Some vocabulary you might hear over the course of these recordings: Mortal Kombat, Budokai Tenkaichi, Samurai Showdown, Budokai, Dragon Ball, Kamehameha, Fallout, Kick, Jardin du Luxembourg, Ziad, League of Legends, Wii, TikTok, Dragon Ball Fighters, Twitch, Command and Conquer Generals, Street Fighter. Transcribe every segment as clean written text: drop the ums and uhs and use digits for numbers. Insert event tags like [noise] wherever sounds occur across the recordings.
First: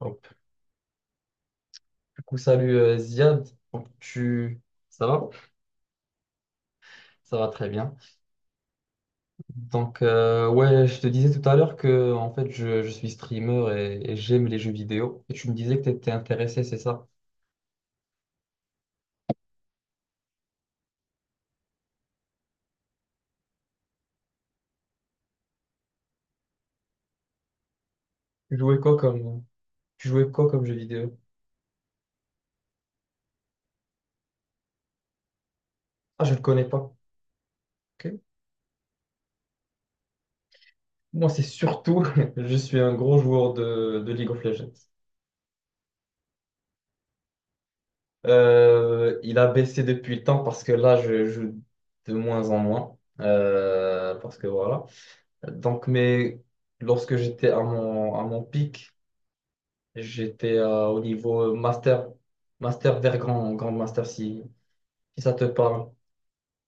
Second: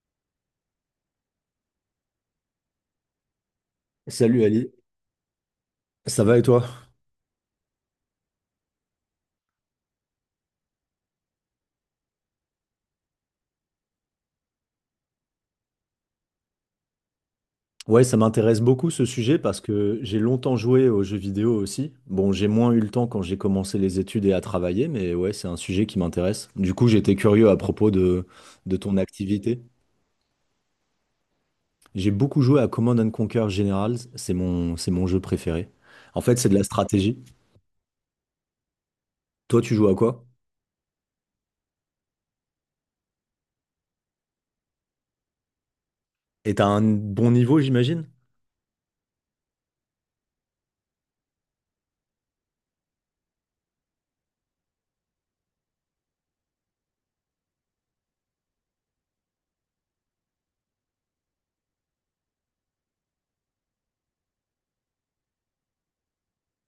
Hop. Du coup, salut Ziad. Donc, Salut tu... Ali, Ça va? ça va et toi? Ça va très bien. Donc, ouais, je te disais tout à l'heure que en fait, je suis streamer et j'aime les jeux vidéo. Et tu me disais que tu étais intéressé, c'est ça? Ouais, ça m'intéresse beaucoup ce sujet parce que j'ai longtemps joué aux jeux vidéo aussi. Bon, j'ai moins eu le temps quand j'ai commencé les études et à travailler, mais ouais, c'est un sujet qui m'intéresse. Du coup, j'étais curieux à propos de, Tu de jouais quoi ton comme, activité. tu jouais quoi comme jeu vidéo? J'ai beaucoup joué à Command and Conquer Generals, c'est mon jeu préféré. En Ah, je ne fait, c'est de la connais pas. stratégie. Ok. Toi, tu joues à quoi? Moi, c'est surtout, [laughs] je suis un gros joueur de League of Legends. Et t'as un bon niveau, j'imagine? Il a baissé depuis le temps parce que là, je joue de moins en moins. Parce que voilà. Donc, mais lorsque j'étais à mon, pic, j'étais au niveau master, vers grand master, si ça te parle.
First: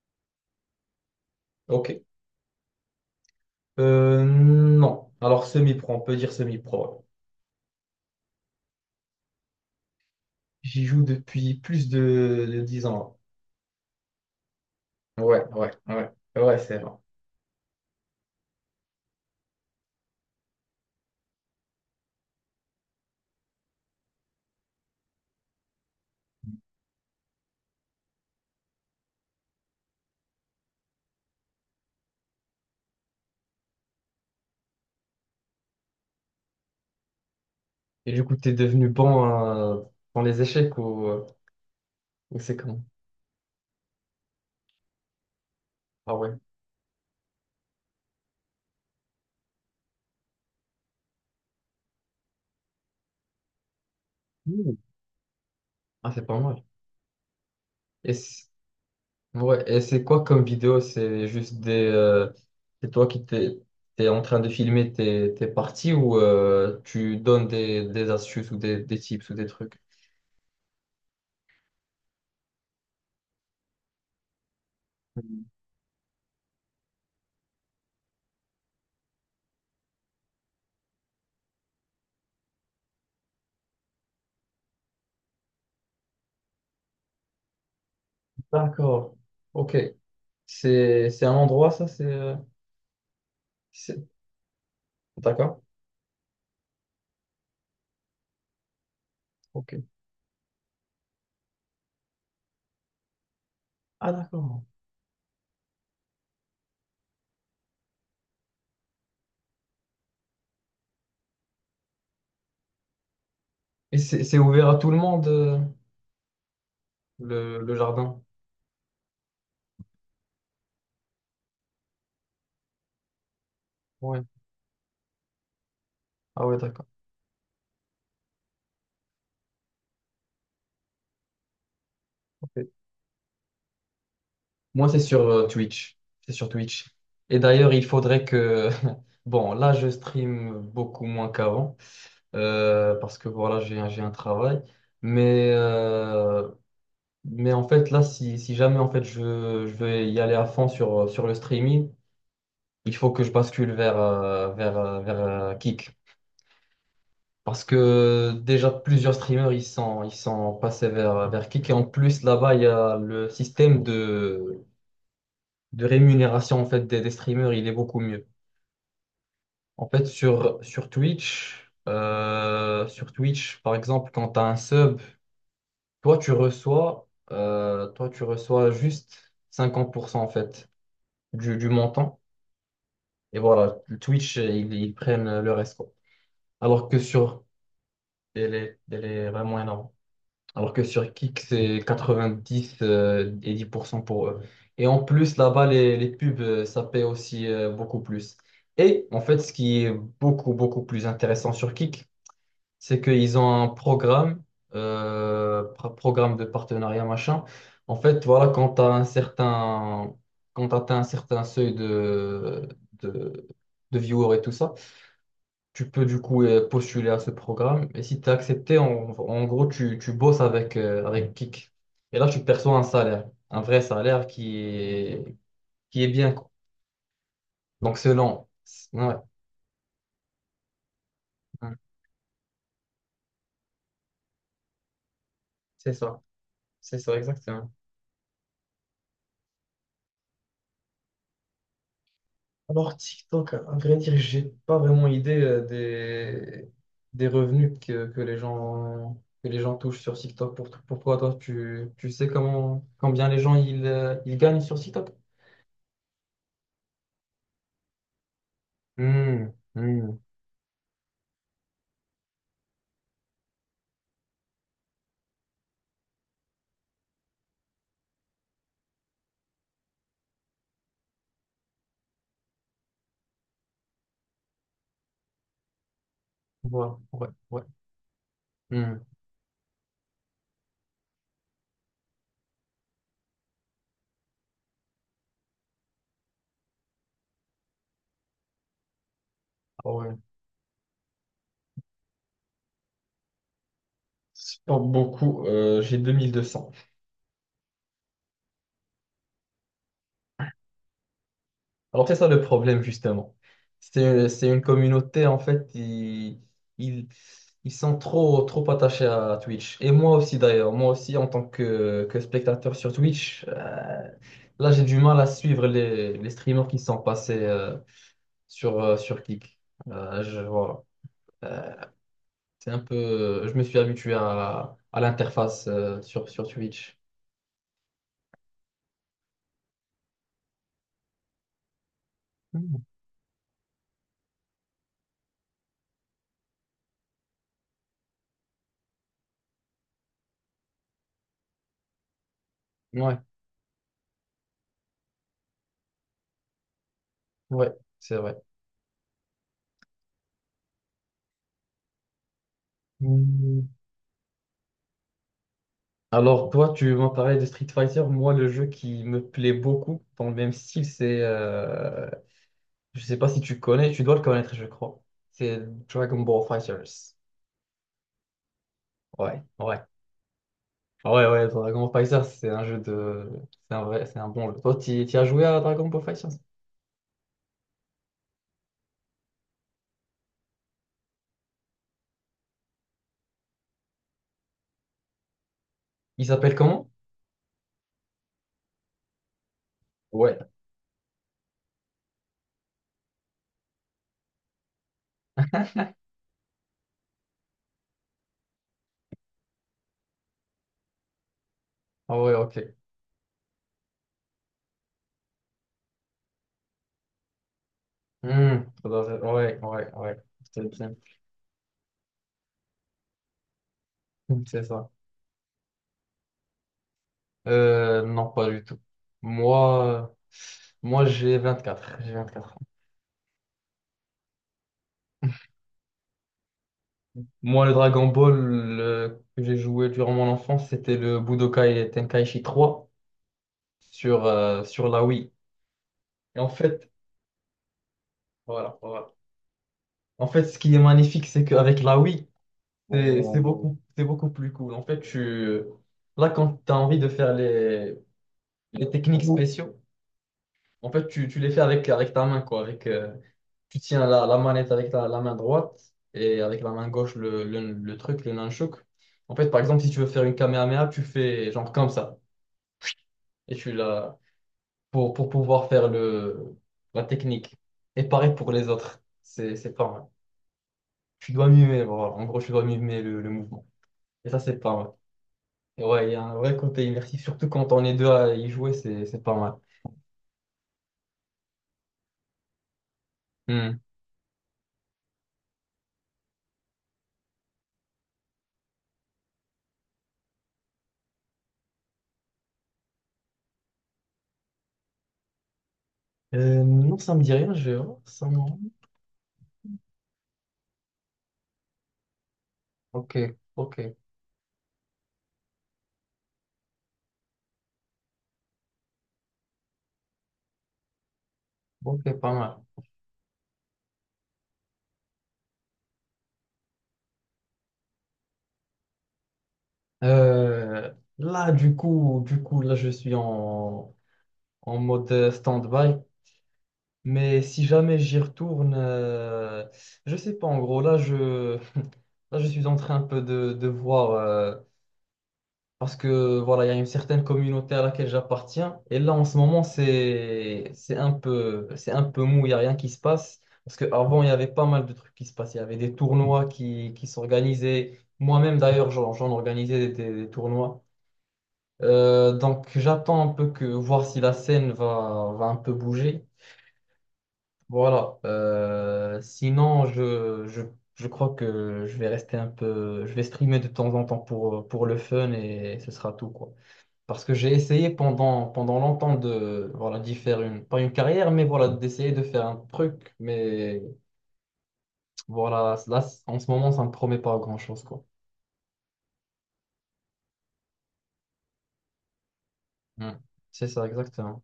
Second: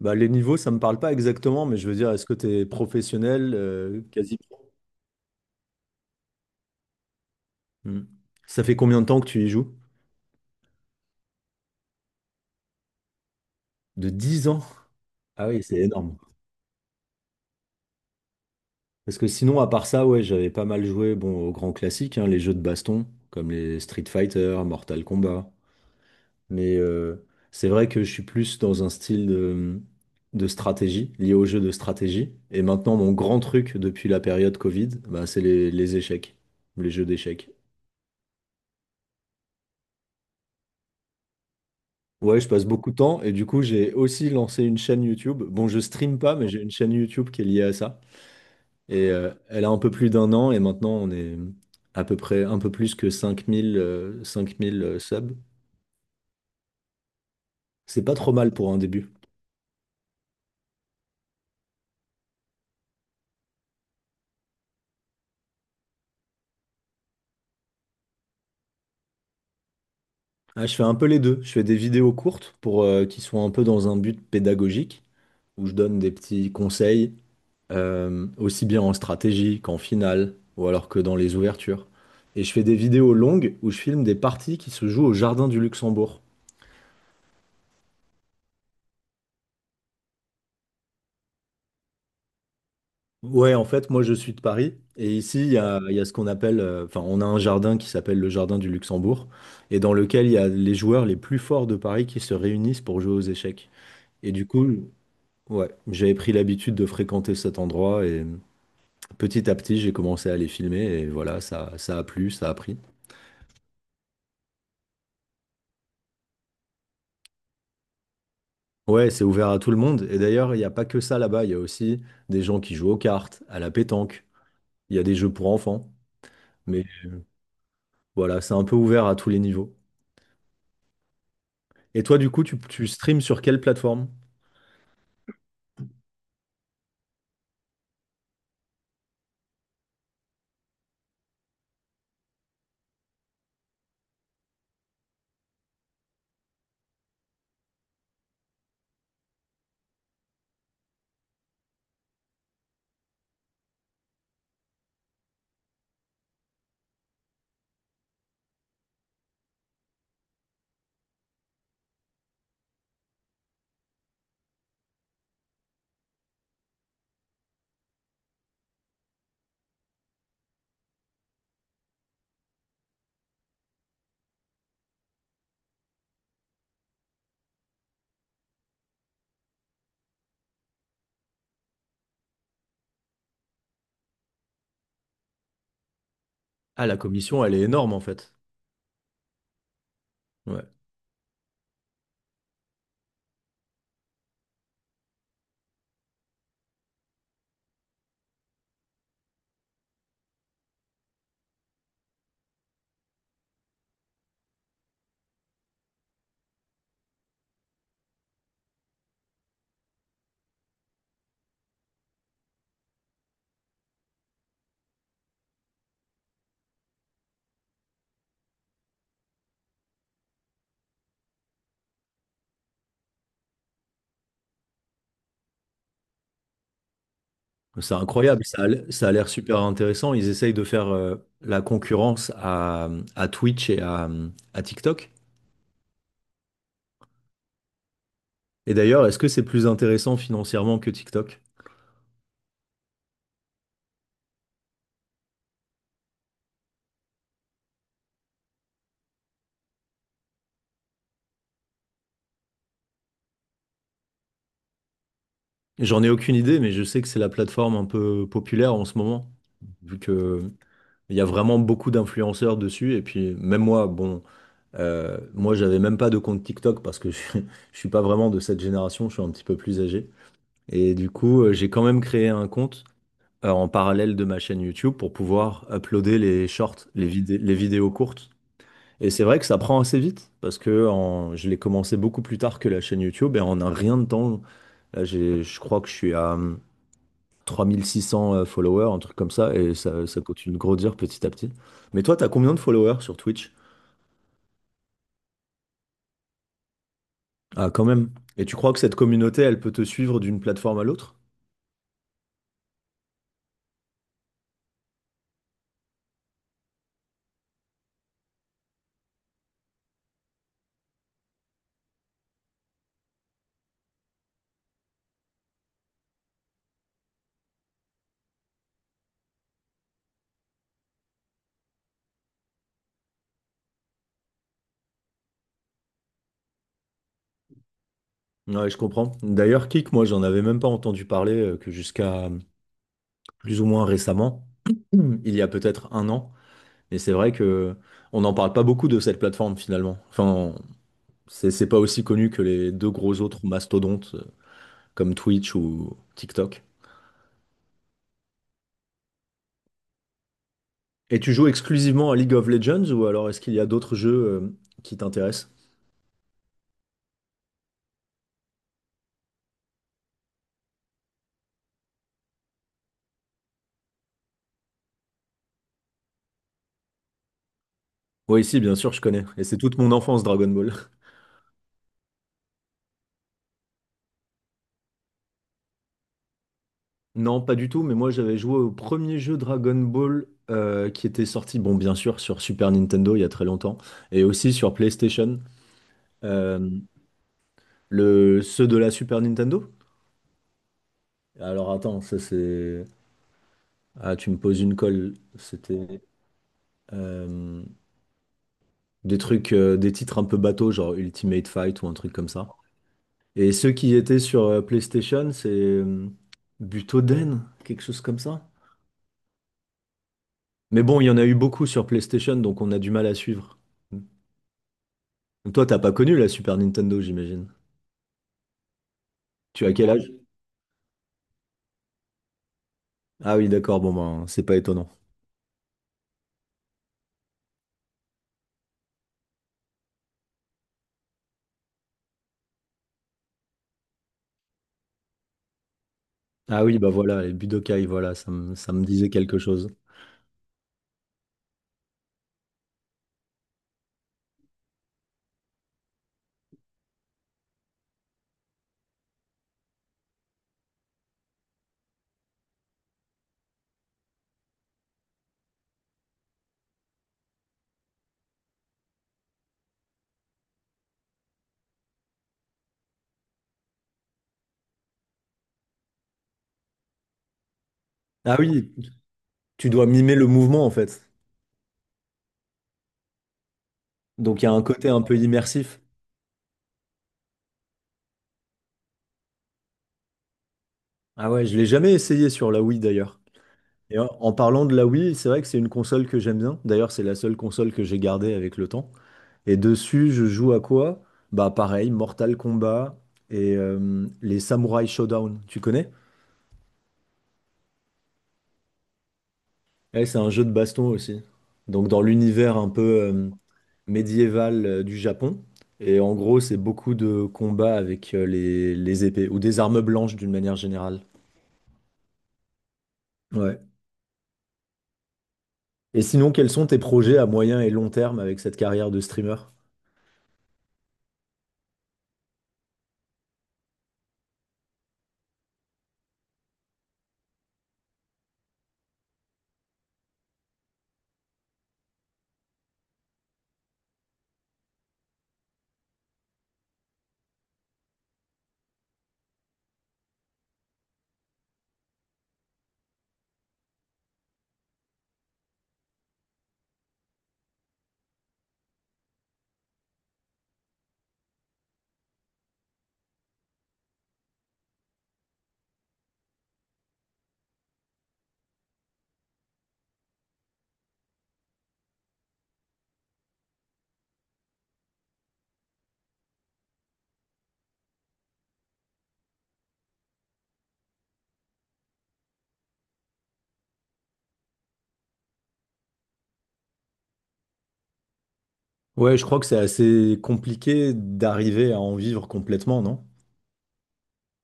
Bah, les niveaux, ça me parle pas exactement, mais je veux Ok. dire, est-ce que t'es professionnel, Euh, quasi pro? non. Alors, semi-pro, on peut dire semi-pro, ouais. Hmm. Ça fait combien de temps que tu y joues? J'y joue depuis plus de 10 ans. De 10 ans? Ouais, Ah oui, ouais, c'est ouais. énorme. Ouais, c'est vrai. Parce que sinon, à part ça, ouais, j'avais pas mal joué bon, aux grands classiques, hein, les jeux de baston, comme les Street Fighter, Mortal Kombat. Mais c'est vrai que je suis plus dans un style de stratégie, lié aux jeux de stratégie. Et maintenant, mon grand truc depuis la période Covid, bah, c'est les échecs, les jeux d'échecs. Et du coup, t'es devenu bon euh, dans les échecs ou Ouais, je c'est passe comment? beaucoup de temps et du coup, j'ai aussi lancé une chaîne YouTube. Bon, je Ah stream pas, ouais. mais j'ai une chaîne YouTube qui est liée à ça. Et elle a un peu plus d'un an et maintenant on est à peu près un peu plus que Ouh. 5000 subs. Ah, c'est pas mal. C'est Et pas trop c- mal pour un début. Ouais, et c'est quoi comme vidéo? C'est juste des, c'est toi qui t'es en train de filmer tes parties ou tu donnes des astuces ou des tips ou des trucs? Ah, je fais un peu les deux. Je fais des vidéos courtes pour qui sont un peu dans un but pédagogique où je donne des petits conseils aussi bien en stratégie qu'en finale ou alors que dans les ouvertures. Et je fais des vidéos longues où je filme des parties qui se jouent au Jardin du Luxembourg. D'accord. Ok. C'est un endroit, ça? C'est, Ouais, en fait, moi c'est- je suis de Paris et ici il y D'accord. a, il y a ce qu'on appelle, enfin, on a un jardin qui s'appelle le jardin du Luxembourg Ok. et dans lequel il y a les joueurs les plus forts de Paris qui se réunissent pour jouer aux échecs. Ah, Et du d'accord. coup, ouais, j'avais pris l'habitude de fréquenter cet endroit et petit à petit j'ai commencé à les filmer et voilà, ça a plu, ça a pris. Et c'est ouvert à tout le monde, le jardin? Ouais, c'est ouvert à tout le monde et d'ailleurs, il n'y a pas que ça là-bas, il y a aussi des gens qui jouent aux cartes, à la Ouais. pétanque, il y a des jeux pour enfants, Ah, ouais, mais d'accord. voilà, c'est un peu ouvert à tous les niveaux. Et toi, du coup, Ok. tu streams sur quelle plateforme? Moi, c'est sur Twitch. C'est sur Twitch. Et d'ailleurs, il faudrait que. [laughs] Bon, là, je stream beaucoup moins qu'avant, parce que voilà, j'ai un travail. Mais, euh, mais en fait, là, si jamais en fait, je vais y aller à fond sur le streaming, il faut que je bascule vers Kick. Parce que déjà, plusieurs streamers, ils sont passés vers Kick. Et en plus, là-bas, il y a le système de rémunération en fait, des streamers, il est beaucoup mieux. En fait, sur Twitch, par exemple, quand tu as un sub, toi, tu reçois juste 50% en fait du montant. Et voilà, Twitch, ils prennent le reste, quoi. Ah, Alors la que sur, commission, elle est énorme en fait. elle est vraiment énorme. Ouais. Alors que sur Kick, c'est 90 et 10% pour cent pour eux. Et en plus, là-bas, les pubs, ça paie aussi beaucoup plus. Et en fait, ce qui est beaucoup, beaucoup plus intéressant sur Kick, c'est qu'ils ont un programme de partenariat, machin. En fait, voilà, quand t'atteins un certain seuil de, de viewers et tout ça, tu peux du coup postuler à ce programme. Et si tu es accepté, en gros, tu bosses avec Kik. Et là, tu perçois un salaire, un vrai salaire qui est bien, quoi. C'est Donc, incroyable, selon. Ça a Ouais, l'air super intéressant. Ils essayent de faire la ouais, concurrence à Twitch et à TikTok. c'est ça. C'est ça, exactement. Et d'ailleurs, est-ce que c'est plus intéressant financièrement que TikTok? Alors, TikTok, à vrai dire, j'ai pas vraiment idée des revenus que les gens touchent sur TikTok. Pourquoi toi, tu sais combien les gens ils gagnent sur TikTok? J'en ai aucune idée, mais je sais que c'est la plateforme un peu populaire en ce moment, Hmm, vu hmm. que il y a vraiment beaucoup d'influenceurs dessus. Et puis même moi, bon, moi j'avais même pas de compte TikTok parce que [laughs] je suis pas vraiment de cette génération, je suis un petit peu plus âgé. Et du coup, j'ai quand même créé un compte en parallèle de ma chaîne YouTube pour pouvoir uploader les shorts, Ouais, les ouais, vidé- les ouais. vidéos courtes. Hmm. Et c'est vrai que ça prend assez vite parce que je l'ai commencé beaucoup plus tard que la chaîne YouTube et en un rien de temps, là, je crois que je suis à 3600 followers, un truc comme ça, et Ah ça, ouais. ça continue de grandir petit à petit. Mais toi, t'as combien de followers sur Twitch? C'est pas beaucoup. J'ai 2 200. Ah, quand même. Et tu crois que cette communauté, elle peut te suivre d'une plateforme à l'autre? Alors c'est ça le problème justement. C'est une communauté en fait, ils, ils sont trop, trop attachés à Twitch. Et moi aussi d'ailleurs, moi aussi en tant que spectateur sur Twitch, là j'ai du mal à suivre les streamers qui sont passés sur Kick. Voilà. Euh, c'est un peu, je me suis habitué à l'interface sur Twitch. Ouais, je comprends. D'ailleurs, Kik, moi, j'en avais même pas entendu parler que jusqu'à Mm. plus ou moins récemment, mhm, il y a peut-être un an. Mais c'est vrai que on n'en parle pas beaucoup de cette plateforme finalement. Enfin, c'est pas aussi connu que les deux Ouais, gros autres mastodontes comme Twitch ou TikTok. ouais, c'est vrai. Et tu joues exclusivement à League of Legends ou alors est-ce qu'il y a d'autres jeux qui t'intéressent? Alors toi, tu m'as parlé de Street Fighter. Moi, le jeu qui me plaît beaucoup dans le même style, c'est. Je sais pas si tu connais, tu dois le connaître, je crois. C'est Dragon Ball Fighters. Oui, si, bien sûr, je connais. Ouais, Et c'est toute ouais. mon enfance, Dragon Ball. [laughs] Ouais, ouais, Dragon Ball Fighters, c'est un jeu de. C'est un vrai, c'est un bon jeu. Toi, tu as joué à Dragon Ball Fighters? Non, pas du tout, mais moi j'avais joué au premier jeu Dragon Ball qui était sorti, bon, bien sûr, sur Super Nintendo il y a très longtemps, et aussi sur PlayStation. Il s'appelle Euh, comment? ceux de la Super Nintendo? Ouais. Alors attends, ça c'est. Ah, tu me poses une colle. C'était euh, des trucs, des titres un peu bateaux, genre Ultimate Fight ou un truc Ah comme ouais, ça. ok. Et ceux qui étaient sur PlayStation, c'est Butoden, quelque chose comme ça. Hmm, ouais, ouais, ouais. C'est Mais bien. bon, il y en a eu beaucoup sur PlayStation, donc on a du mal à suivre. [laughs] C'est ça. Donc toi, t'as pas connu la Super Nintendo, j'imagine. Non, pas du tout. Tu as Moi, quel âge? euh, moi j'ai 24. J'ai 24. Ah oui, d'accord, bon ben, c'est pas étonnant. Moi, le Dragon Ball que j'ai joué durant mon enfance, c'était le Budokai Tenkaichi 3 sur la Wii. Et en Ah oui, fait, bah voilà, les Budokai, voilà, ça me, ça voilà, me disait voilà. quelque chose. En fait, ce qui est magnifique, c'est qu'avec la Wii, c'est Oh, c'est beaucoup plus cool. En fait, tu, là, quand tu as envie de faire les techniques spéciaux, en fait, tu les fais avec ta main, quoi. Tu tiens la manette avec la main droite et avec la main gauche, le truc, le nunchuk. En fait, par exemple, si tu veux faire une Kamehameha, tu fais genre comme ça. Et tu l'as pour pouvoir faire la technique. Et pareil Ah pour les oui, autres, c'est, tu c'est dois pas mal. mimer le mouvement en fait. Tu dois mimer, voilà. En gros, tu dois mimer le mouvement. Et ça, Donc il y a c'est un pas mal. côté un peu immersif. Et ouais, il y a un vrai côté immersif, surtout quand on est deux à y jouer, c'est pas mal. Ah ouais, je l'ai jamais essayé sur la Wii d'ailleurs. Hmm. Et en parlant de la Wii, c'est vrai que c'est une console que j'aime bien. D'ailleurs, c'est la seule console que j'ai gardée avec le temps. Et dessus, je joue à quoi? Bah pareil, Mortal Kombat et les Samurai Showdown. Tu connais? Non, ça me dit rien, je vais voir. Ça me. Ouais, c'est un jeu de baston aussi. Donc dans l'univers un peu Ok, ok, médiéval du Japon. Et en gros, c'est beaucoup de combats avec les épées ou des armes blanches d'une manière générale. ok, pas mal. Ouais. Et sinon, quels sont tes projets à moyen et long terme avec cette carrière de streamer? Là, du coup, là, je suis en mode stand-by. Mais si jamais j'y retourne, je sais pas, en gros, là, [laughs] là, je suis en train un peu de voir, parce que voilà, il y a une certaine communauté à laquelle j'appartiens, et là, en ce moment, c'est un peu mou, il n'y a rien qui se passe, parce qu'avant, il y avait pas mal de trucs qui se passaient, il y avait des tournois qui s'organisaient, moi-même, d'ailleurs, j'en organisais des tournois. Donc j'attends un peu voir si la scène va un peu bouger. Voilà. Sinon, je crois que je vais rester un peu. Je vais streamer de temps en temps pour le fun et ce sera tout, quoi. Parce que j'ai essayé pendant longtemps de, voilà, d'y faire pas une carrière, mais voilà, d'essayer de faire un truc. Mais voilà, là, en ce moment, ça ne me promet pas grand-chose, quoi. Ouais, je crois que c'est assez compliqué d'arriver à en vivre complètement, non? Mm. C'est ça, exactement.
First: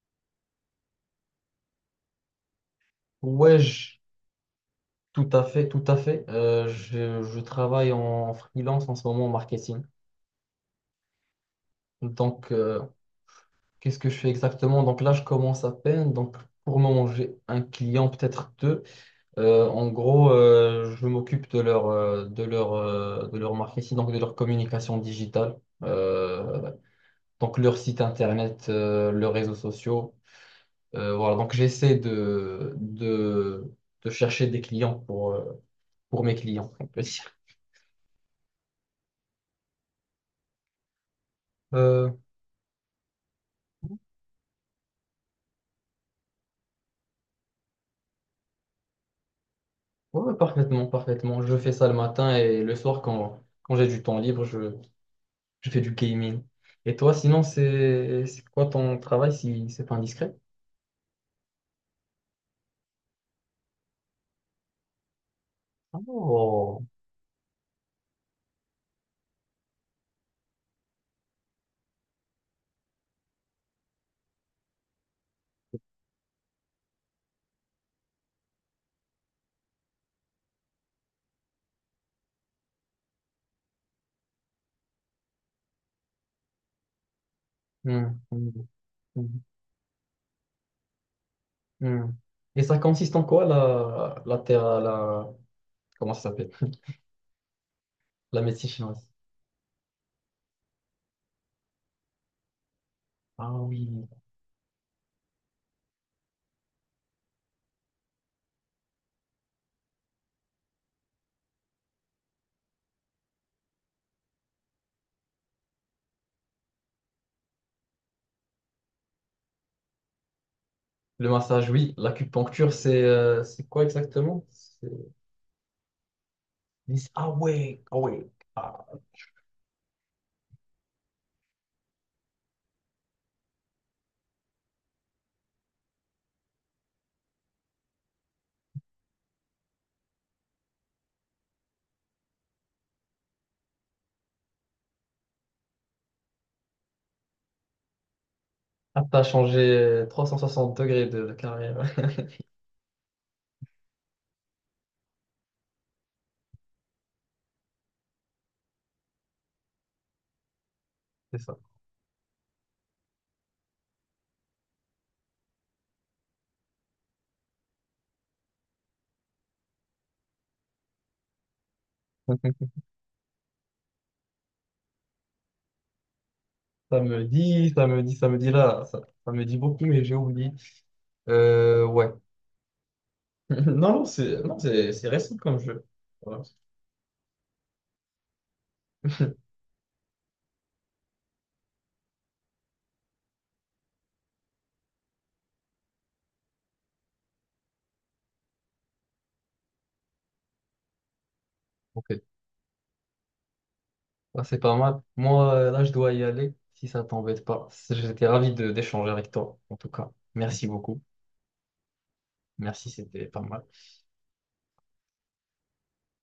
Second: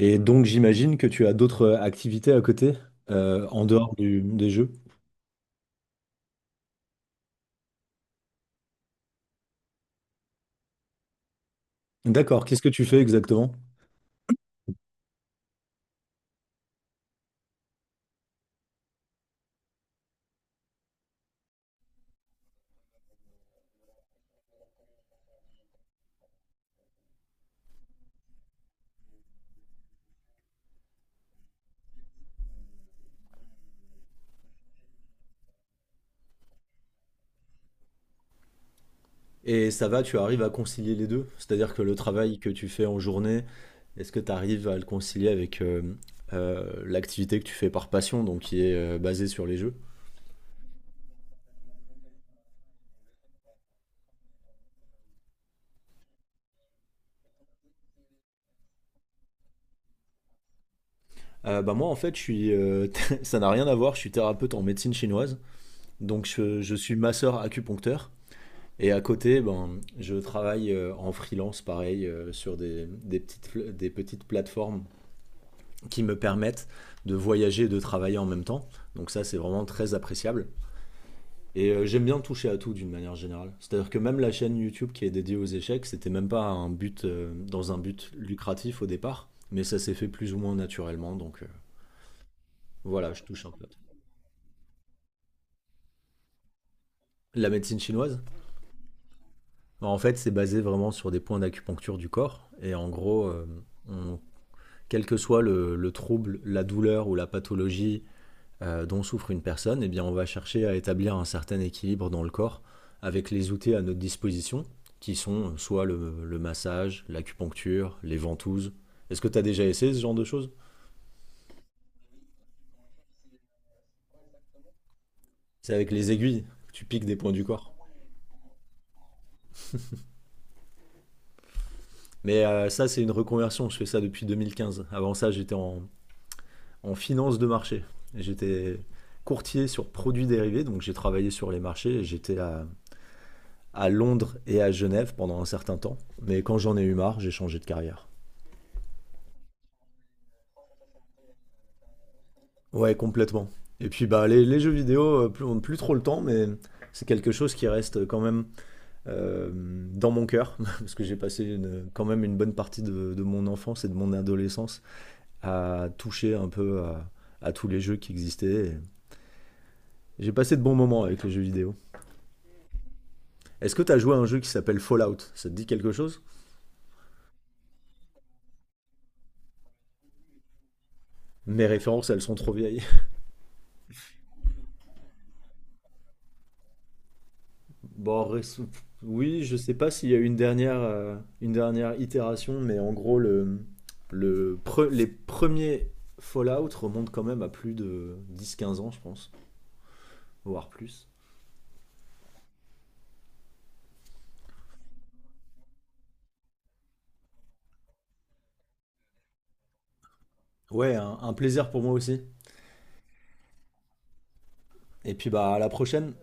Et donc, j'imagine que tu as d'autres activités à côté, Ouais, en dehors des jeux. tout à fait, tout à fait. Je travaille en freelance en ce moment en marketing. D'accord, Donc, qu'est-ce que euh, tu fais exactement? Qu'est-ce que je fais exactement? Donc là, je commence à peine. Donc pour le moment, j'ai un client, peut-être deux. En gros, je m'occupe de leur marketing, donc de leur communication digitale. Euh, donc leur site internet, leurs réseaux sociaux. Voilà, donc j'essaie de chercher des clients pour mes clients, on peut dire. Et ça va, tu arrives à concilier les deux? C'est-à-dire que le Euh, travail que tu fais en journée, est-ce que tu arrives à le concilier avec l'activité que tu fais par passion, donc qui est basée sur les jeux? ouais, ouais, parfaitement, parfaitement. Je fais ça le matin et le soir quand j'ai du temps libre, je fais du gaming. Et toi, sinon, c'est quoi ton travail si c'est pas indiscret? Bah moi, en fait, je suis, [laughs] ça n'a rien à voir, je suis thérapeute en médecine chinoise. Donc je Oh. suis masseur acupuncteur. Et à côté, ben, je travaille en freelance, pareil, sur des petites plateformes qui me permettent de voyager et de travailler en même temps. Donc ça, c'est vraiment très appréciable. Et j'aime bien toucher à tout d'une manière générale. C'est-à-dire que même la chaîne YouTube qui est dédiée aux échecs, c'était même pas un but, dans un but Hmm, hmm, lucratif au départ, hmm, mais ça s'est fait plus ou moins naturellement. Donc hmm. Et ça voilà, consiste en je quoi touche un peu à tout. la comment ça s'appelle? La médecine chinoise. La médecine chinoise. Bah, en fait, c'est basé vraiment sur des points d'acupuncture du corps. Et en gros, Ah oui. on- quel que soit le trouble, la douleur ou la pathologie dont souffre une personne, eh bien, on va chercher à établir un certain équilibre dans le corps avec les outils à notre disposition, qui sont soit le massage, l'acupuncture, les ventouses. Est-ce que tu as déjà essayé ce genre de choses? Le massage, oui. L'acupuncture, c'est quoi exactement? C'est avec les aiguilles, tu piques des Ah points du corps. ouais, ah ouais. Ah, Mais ça, c'est une reconversion, je fais ça depuis 2015. Avant ça, j'étais en finance de marché. J'étais courtier sur produits dérivés, donc j'ai travaillé sur les marchés. J'étais à Londres et à Genève pendant un certain temps. Mais quand j'en ai eu marre, j'ai changé de carrière. ah, t'as changé 360 degrés de carrière. [laughs] Ouais, complètement. Et puis bah, les jeux vidéo, plus, on n'a plus trop le temps, mais c'est quelque chose qui reste quand même euh, dans mon cœur, [laughs] parce que j'ai C'est passé ça. Quand même une bonne partie de mon enfance et de mon adolescence à toucher un peu à tous les jeux qui existaient. Et j'ai passé de bons moments avec les jeux vidéo. [laughs] Est-ce que t'as joué à un jeu qui s'appelle Fallout? Ça te dit quelque chose? Ça me dit, ça me dit, ça me dit là. Ça me dit beaucoup, mais j'ai oublié. Mes références, Ouais. elles sont trop vieilles. [laughs] [laughs] Non, non, c'est non, c'est récent comme jeu. Voilà. Bon, oui, je [laughs] sais pas s'il y a eu une dernière itération, mais en gros, les premiers Fallout remontent quand même à plus de 10, 15 ans, je pense, voire plus. Ok. Ah, c'est pas mal. Moi, là, je dois y aller, si ça t'embête pas. J'étais ravi de d'échanger avec toi, en tout cas. Merci Ouais, beaucoup. un plaisir pour moi aussi. Merci, c'était pas mal. Et puis bah à la prochaine.